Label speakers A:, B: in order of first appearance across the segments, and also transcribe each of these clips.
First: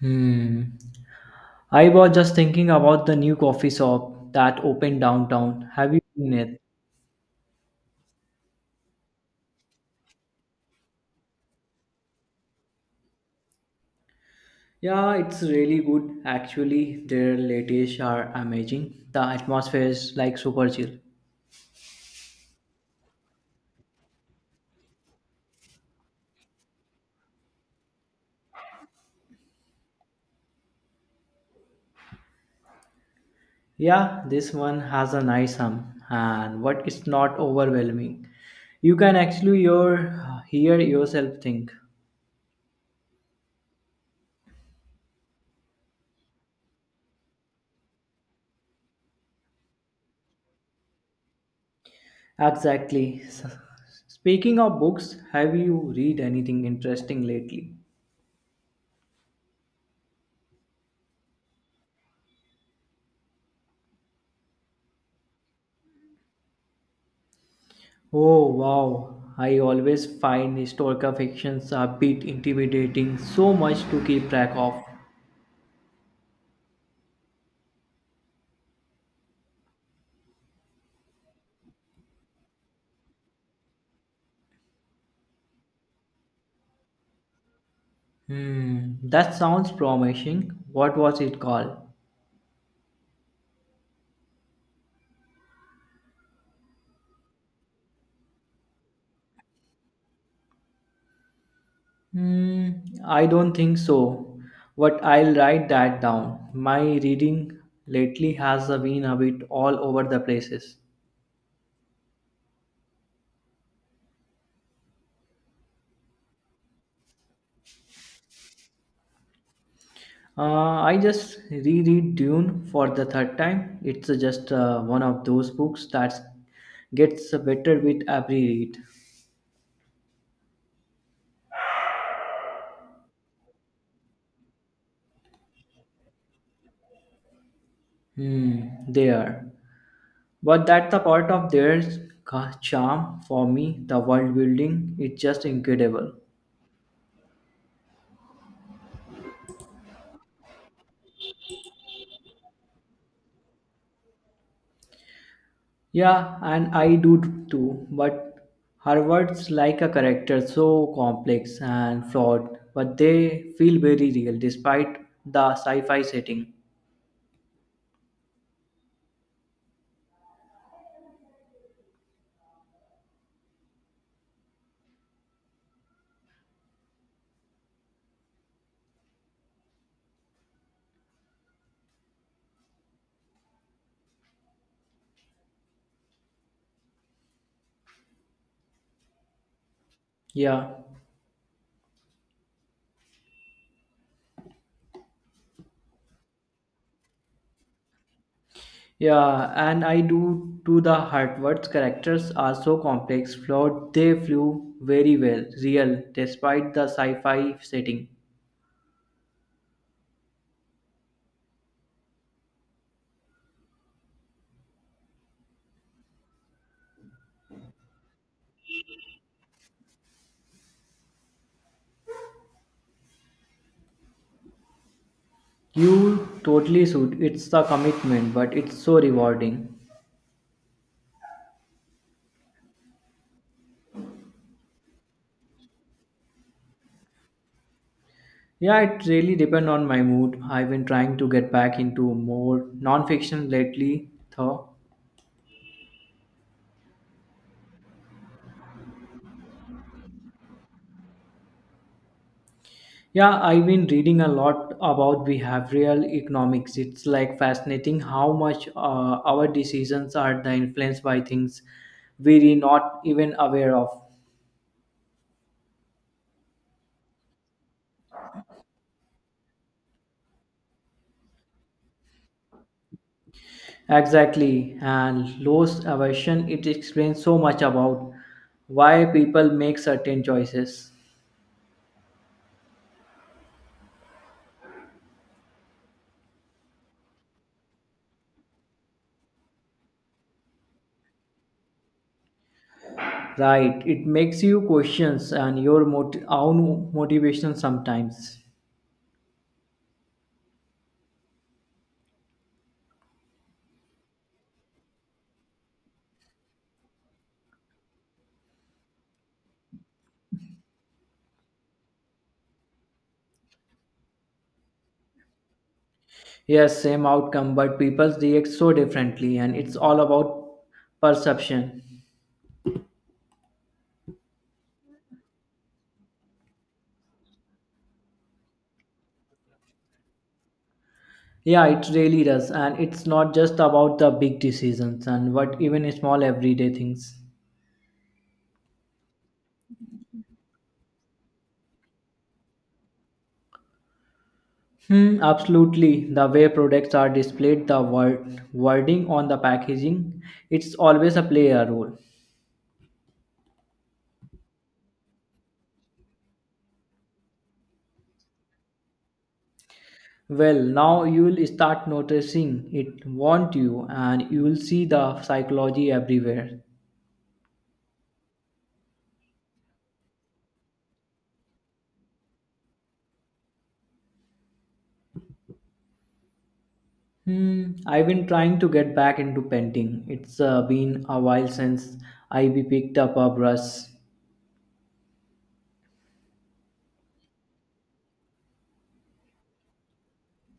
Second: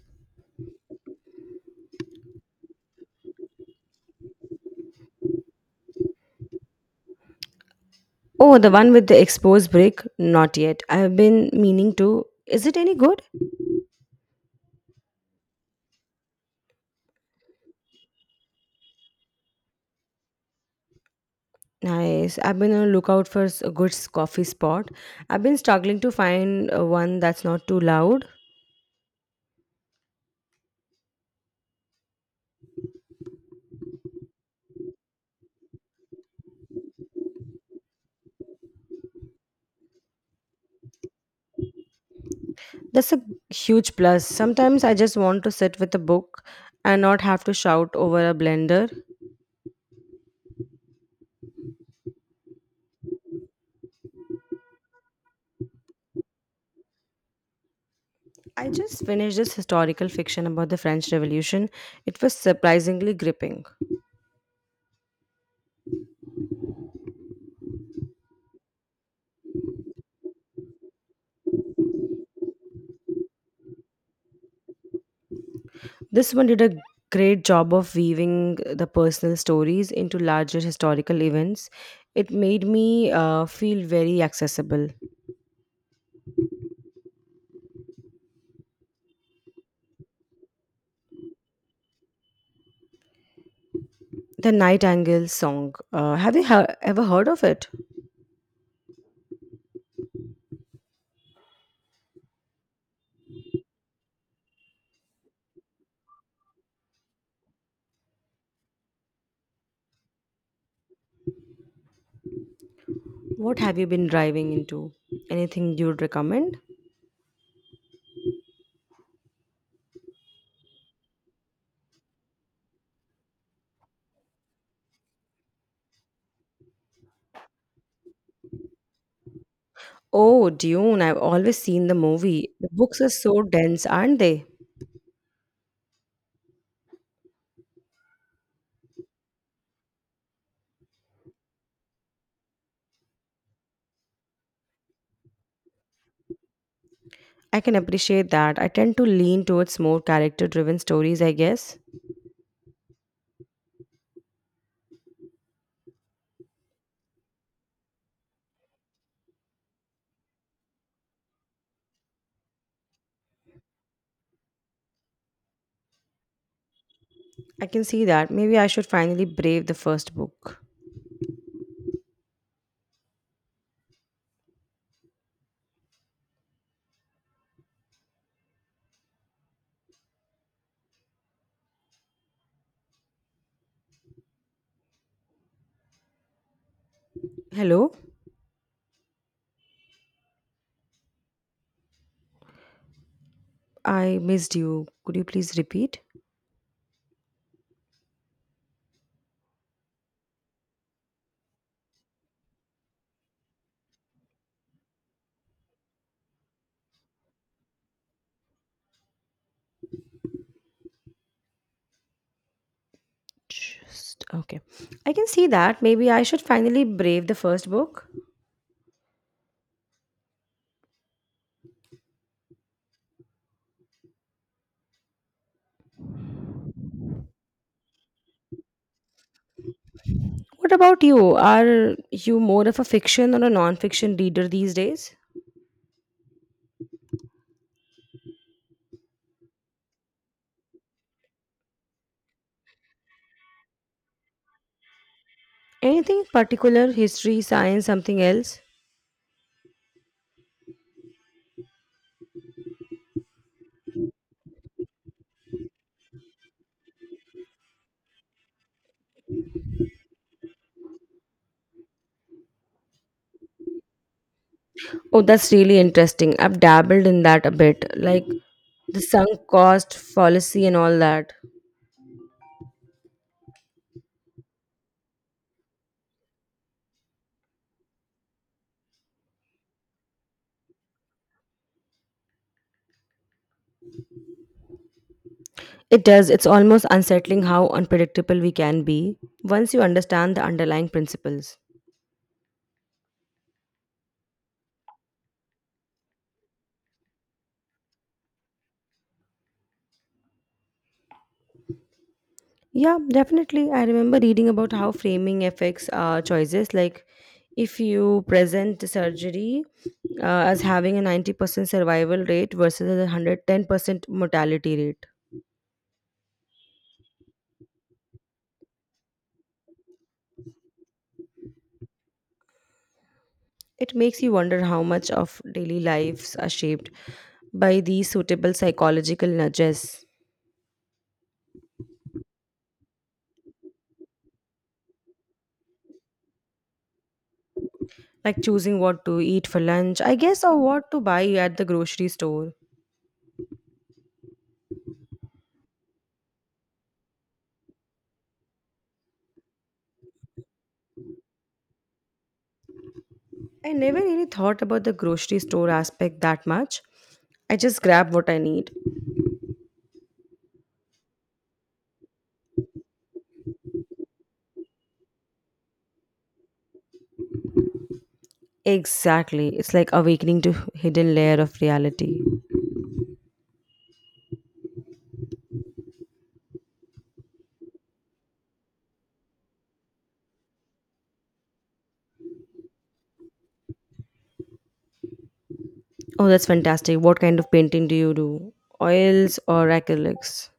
A: Hmm. I was just thinking about the new coffee shop that opened downtown. Have you seen it?
B: Oh, the one with the exposed brick? Not yet. I've been meaning to. Is it any good?
A: Yeah, it's really good. Actually, their latte's are amazing. The atmosphere is like super chill.
B: Nice. I've been on the lookout for a good coffee spot. I've been struggling to find one that's not too loud.
A: Yeah, this one has a nice hum, and what it's not overwhelming. You can actually hear yourself think.
B: That's a huge plus. Sometimes I just want to sit with a book and not have to shout over a blender.
A: Exactly. Speaking of books, have you read anything interesting lately?
B: I just finished this historical fiction about the French Revolution. It was surprisingly gripping.
A: Oh wow, I always find historical fictions a bit intimidating, so much to keep track of.
B: This one did a great job of weaving the personal stories into larger historical events. It made me feel very accessible.
A: Hmm, that sounds promising. What was it called?
B: The Night Angle song. Have you ever heard of it?
A: Hmm, I don't think so, but I'll write that down. My reading lately has been a bit all over the places.
B: What have you been driving into? Anything you'd recommend?
A: I just reread Dune for the third time. It's just one of those books that gets better with every read.
B: Oh, Dune. I've always seen the movie. The books are so dense, aren't they?
A: Hmm, they are. But that's the part of their charm for me. The world building is just incredible.
B: I can appreciate that. I tend to lean towards more character driven stories, I guess.
A: Yeah, and I do too. But Harvard's like a character so complex and flawed, but they feel very real despite the sci-fi setting.
B: I can see that. Maybe I should finally brave the first book. Hello?
A: Yeah,
B: I missed you. Could you please repeat?
A: yeah, and I do too. The Harvard's characters are so complex, flawed. They flew very well, real despite the sci-fi setting.
B: Just okay. I can see that. Maybe I should finally brave the first book.
A: You totally should. It's a commitment, but it's so rewarding.
B: What about you? Are you more of a fiction or a non-fiction reader these days?
A: Yeah, it really depends on my mood. I've been trying to get back into more non-fiction lately, though.
B: Anything particular? History, science, something else?
A: Yeah, I've been reading a lot about behavioral economics. It's like fascinating how much our decisions are the influenced by things we're not even aware of.
B: Oh, that's really interesting. I've dabbled in that a bit, like the sunk cost fallacy and all that.
A: Exactly, and loss aversion. It explains so much about why people make certain choices.
B: It does. It's almost unsettling how unpredictable we can be once you understand the underlying principles.
A: Right. It makes you questions and your own motivation sometimes.
B: Yeah, definitely. I remember reading about how framing affects choices. Like, if you present the surgery as having a 90% survival rate versus a 110% mortality rate,
A: Yes, same outcome, but people react so differently, and it's all about perception.
B: it makes you wonder how much of daily lives are shaped by these suitable psychological nudges,
A: Yeah, it really does, and it's not just about the big decisions and what even small everyday things.
B: like choosing what to eat for lunch, I guess, or what to buy at the grocery store.
A: Hmm, absolutely. The way products are displayed, the wording on the packaging, it's always a player role.
B: I never really thought about the grocery store aspect that much. I just grab what I need.
A: Well, now you'll start noticing it, won't you? And you'll see the psychology everywhere.
B: Exactly. It's like awakening to hidden layer of reality.
A: Hmm, I've been trying to get back into painting. It's been a while since I be picked up a brush.
B: Oh, that's fantastic. What kind of painting do you do? Oils or acrylics?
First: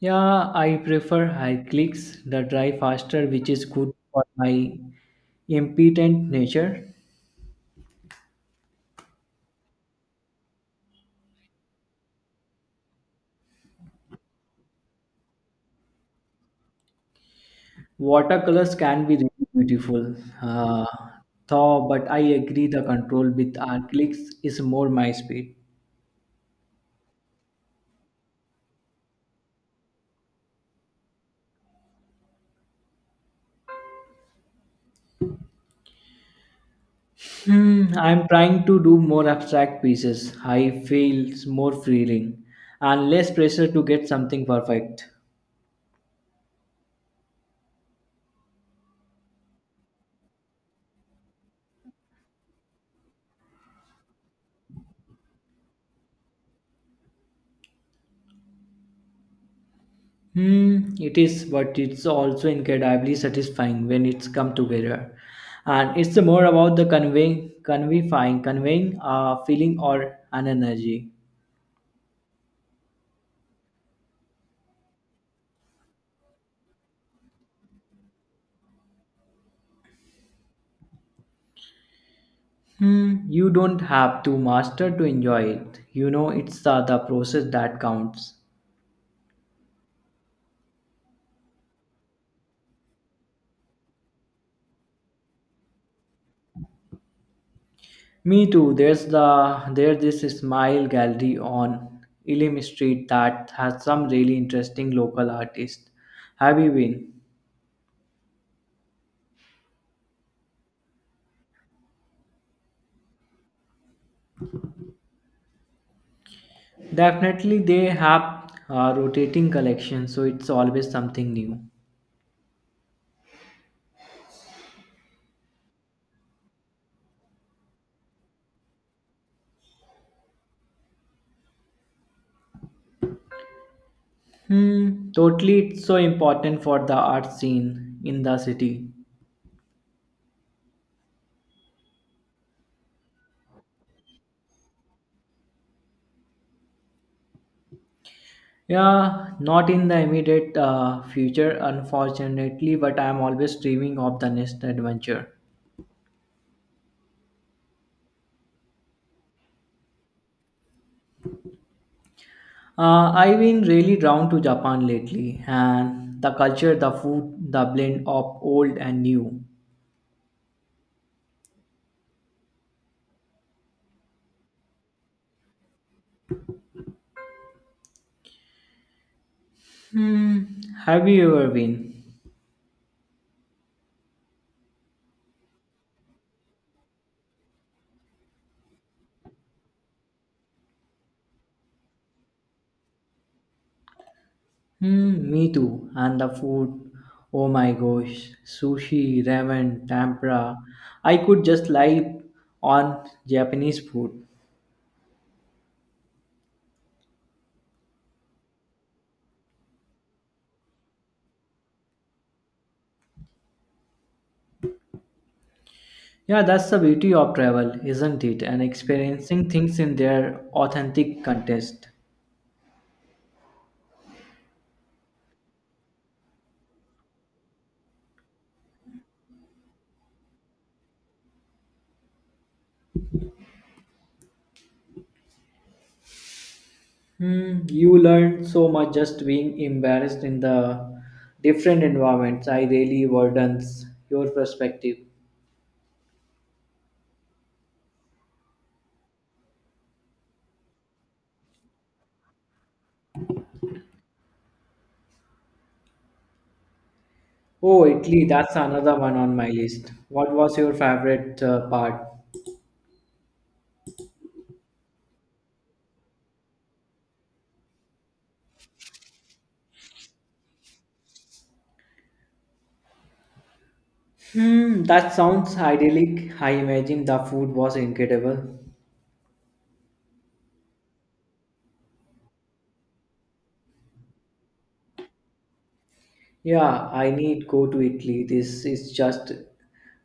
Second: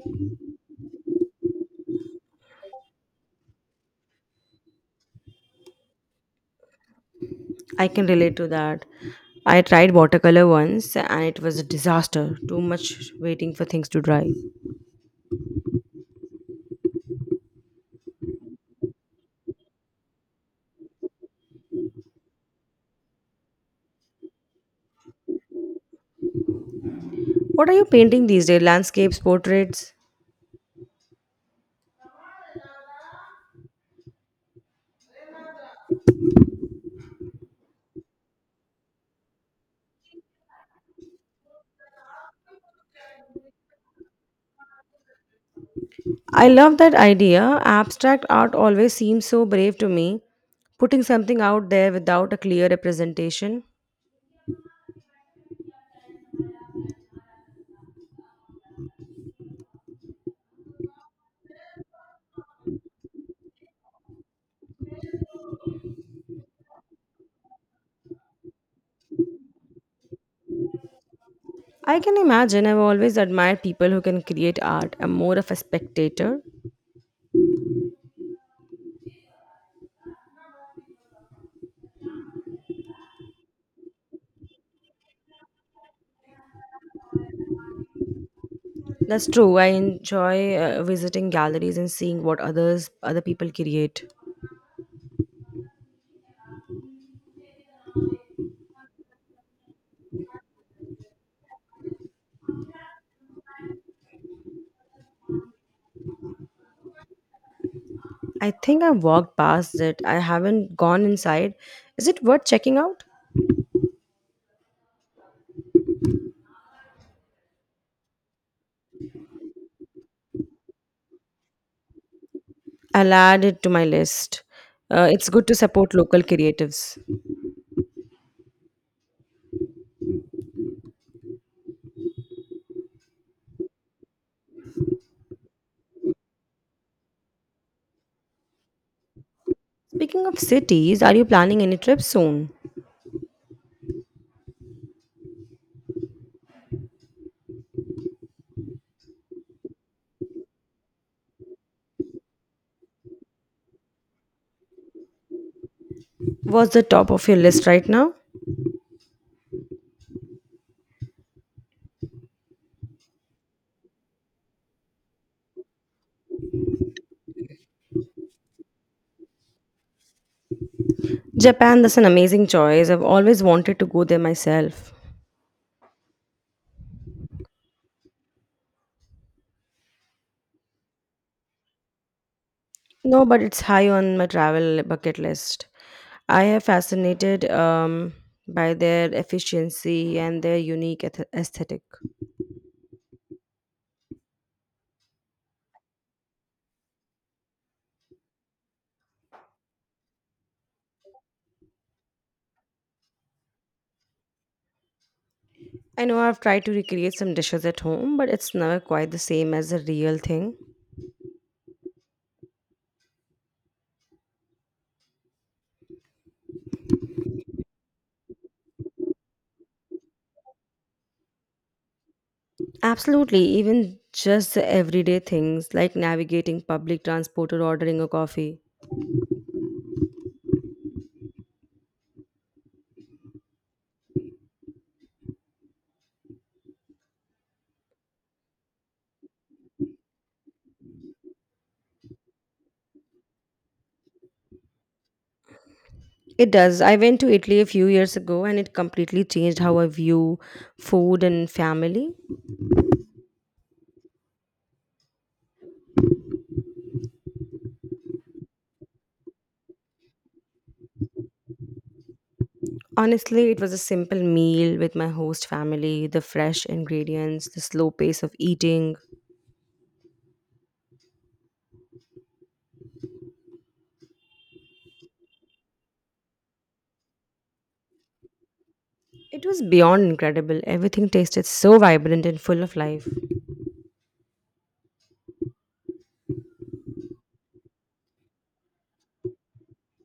A: Yeah, I prefer acrylics that dry faster, which is good for my impedant nature.
B: I can relate to that. I tried watercolor once and it was a disaster. Too much waiting for things to dry.
A: Watercolors can be really beautiful, uh, though, but I agree the control with acrylics is more my speed.
B: What are you painting these days? Landscapes, portraits?
A: Hmm, I'm trying to do more abstract pieces. I feels more freeing and less pressure to get something perfect.
B: I love that idea. Abstract art always seems so brave to me. Putting something out there without a clear representation.
A: Hmm, it is, but it's also incredibly satisfying when it's come together. And it's more about the conveying a feeling or an energy.
B: I can imagine. I've always admired people who can create art. I'm more of a spectator.
A: Hmm, you don't have to master to enjoy it. You know, it's the process that counts.
B: That's true. I enjoy visiting galleries and seeing what other people create.
A: Me too. There's this Smile Gallery on Elim Street that has some really interesting local artists. Have you been?
B: I think I walked past it. I haven't gone inside. Is it worth checking out?
A: Definitely, they have rotating collections, so it's always something new.
B: I'll add it to my list. It's good to support local creatives.
A: Hmm. Totally, it's so important for the art scene in the city.
B: Speaking of cities, are you planning any trips soon?
A: Yeah, not in the immediate future, unfortunately, but I'm always dreaming of the next adventure.
B: What's the top of your list right now?
A: I've been really drawn to Japan lately, and the culture, the food, the blend of old and new.
B: Japan, that's an amazing choice. I've always wanted to go there myself.
A: Hmm, have you ever been?
B: No, but it's high on my travel bucket list. I have fascinated by their efficiency and their aesthetic.
A: Hmm, me too. And the food, oh my gosh, sushi, ramen, tempura. I could just lie on Japanese food.
B: I know I've tried to recreate some dishes at home, but it's never quite the same as a real thing.
A: Yeah, that's the beauty of travel, isn't it? And experiencing things in their authentic context.
B: Absolutely, even just the everyday things like navigating public transport or ordering a coffee.
A: Hmm, you learn so much just being embarrassed in the different environments. I really widens your perspective.
B: It does. I went to Italy a few years ago and it completely changed how I view food and family.
A: Oh, Italy, that's another one on my list. What was your favorite part?
B: Honestly, it was a simple meal with my host family, the fresh ingredients, the slow pace of eating.
A: Hmm, that sounds idyllic. I imagine the food was incredible.
B: It was beyond incredible. Everything tasted so vibrant and full of life.
A: Yeah, I need go to Italy. This is just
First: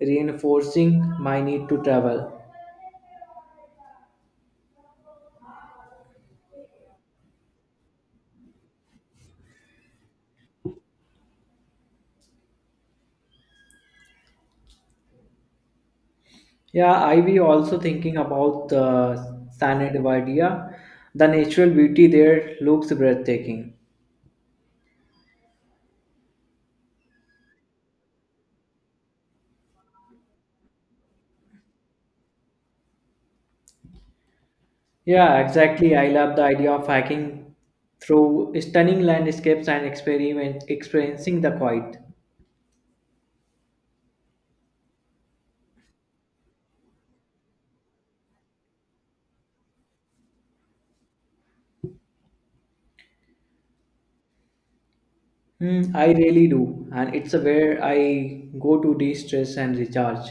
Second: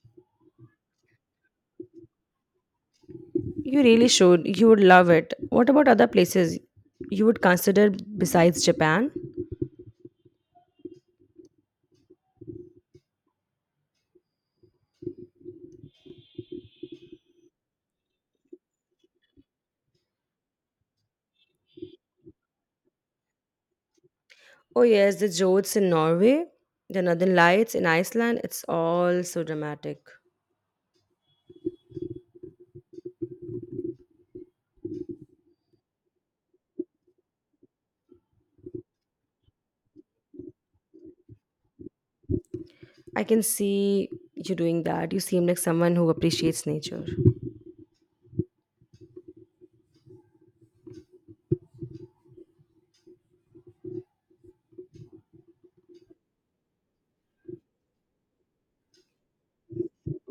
A: reinforcing my need to travel.
B: You really should. You would love it. What about other places you would consider besides Japan?
A: Yeah, I we also thinking about the San Edvardia. The natural beauty there looks breathtaking.
B: Oh, yes, the Jodes in Norway, the Northern Lights in Iceland. It's all so dramatic.
A: Yeah, exactly. I love the idea of hiking through stunning landscapes and experiment experiencing the quiet.
B: I can see you doing that. You seem like someone who appreciates nature.
A: Hmm, I really do, and it's where I go to de-stress and recharge.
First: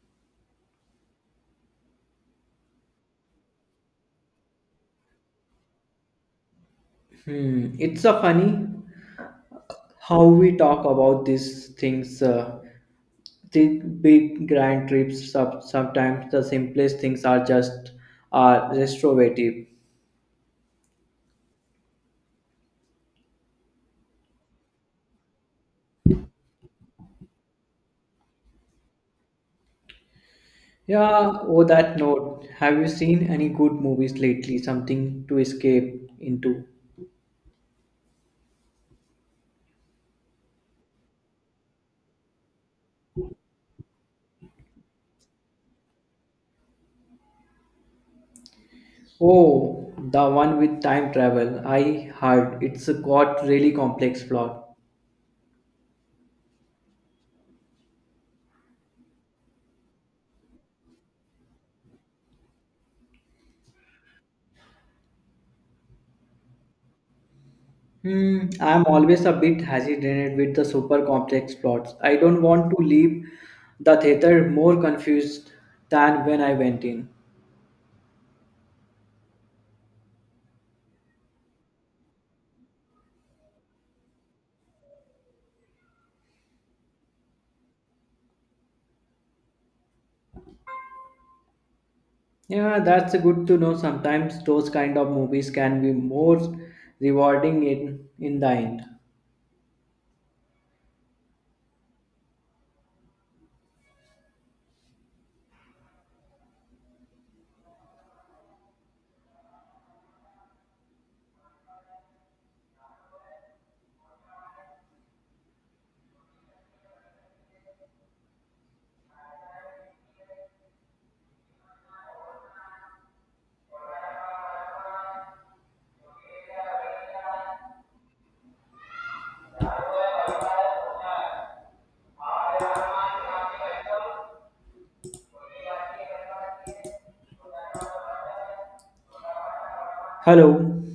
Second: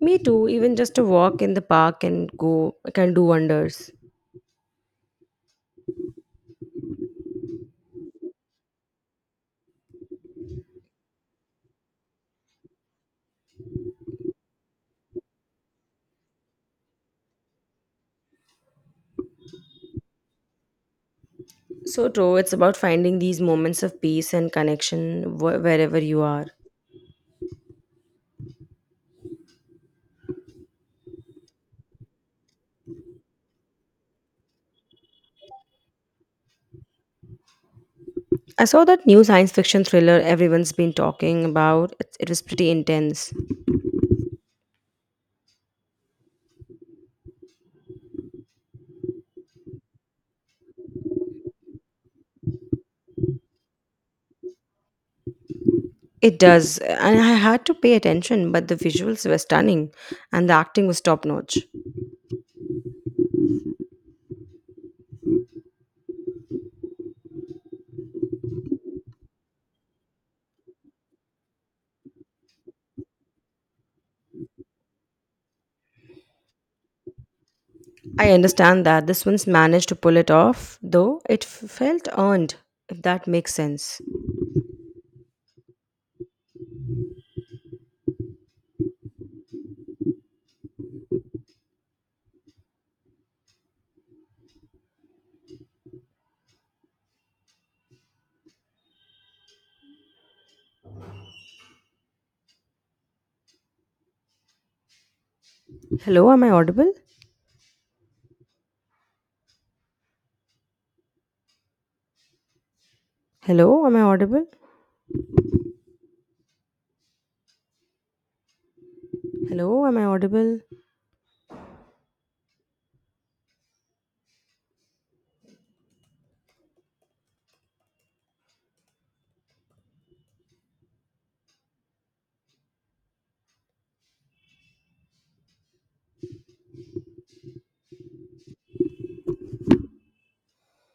B: Me too, even just a walk in the park can do wonders.
A: Hmm, it's a funny how we talk about these things. Think big grand trips. Sometimes the simplest things are restorative.
B: So true, it's about finding these moments of peace and connection wherever you are.
A: Yeah, oh that note. Have you seen any good movies lately? Something to escape into.
B: I saw that new science fiction thriller everyone's been talking about. It was pretty intense.
A: Oh, the one with time travel. I heard it's got really complex plot.
B: It does, and I had to pay attention, but the visuals were stunning and the acting was top notch.
A: Hmm, I'm always a bit hesitant with the super complex plots. I don't want to leave the theater more confused than when I went in.
B: I understand that this one's managed to pull it off, though felt earned, if that makes sense.
A: Yeah, that's good to know. Sometimes those kind of movies can be more rewarding in the end.
B: Hello, am I audible? Hello, am I audible? Hello, am I audible?
A: Hello.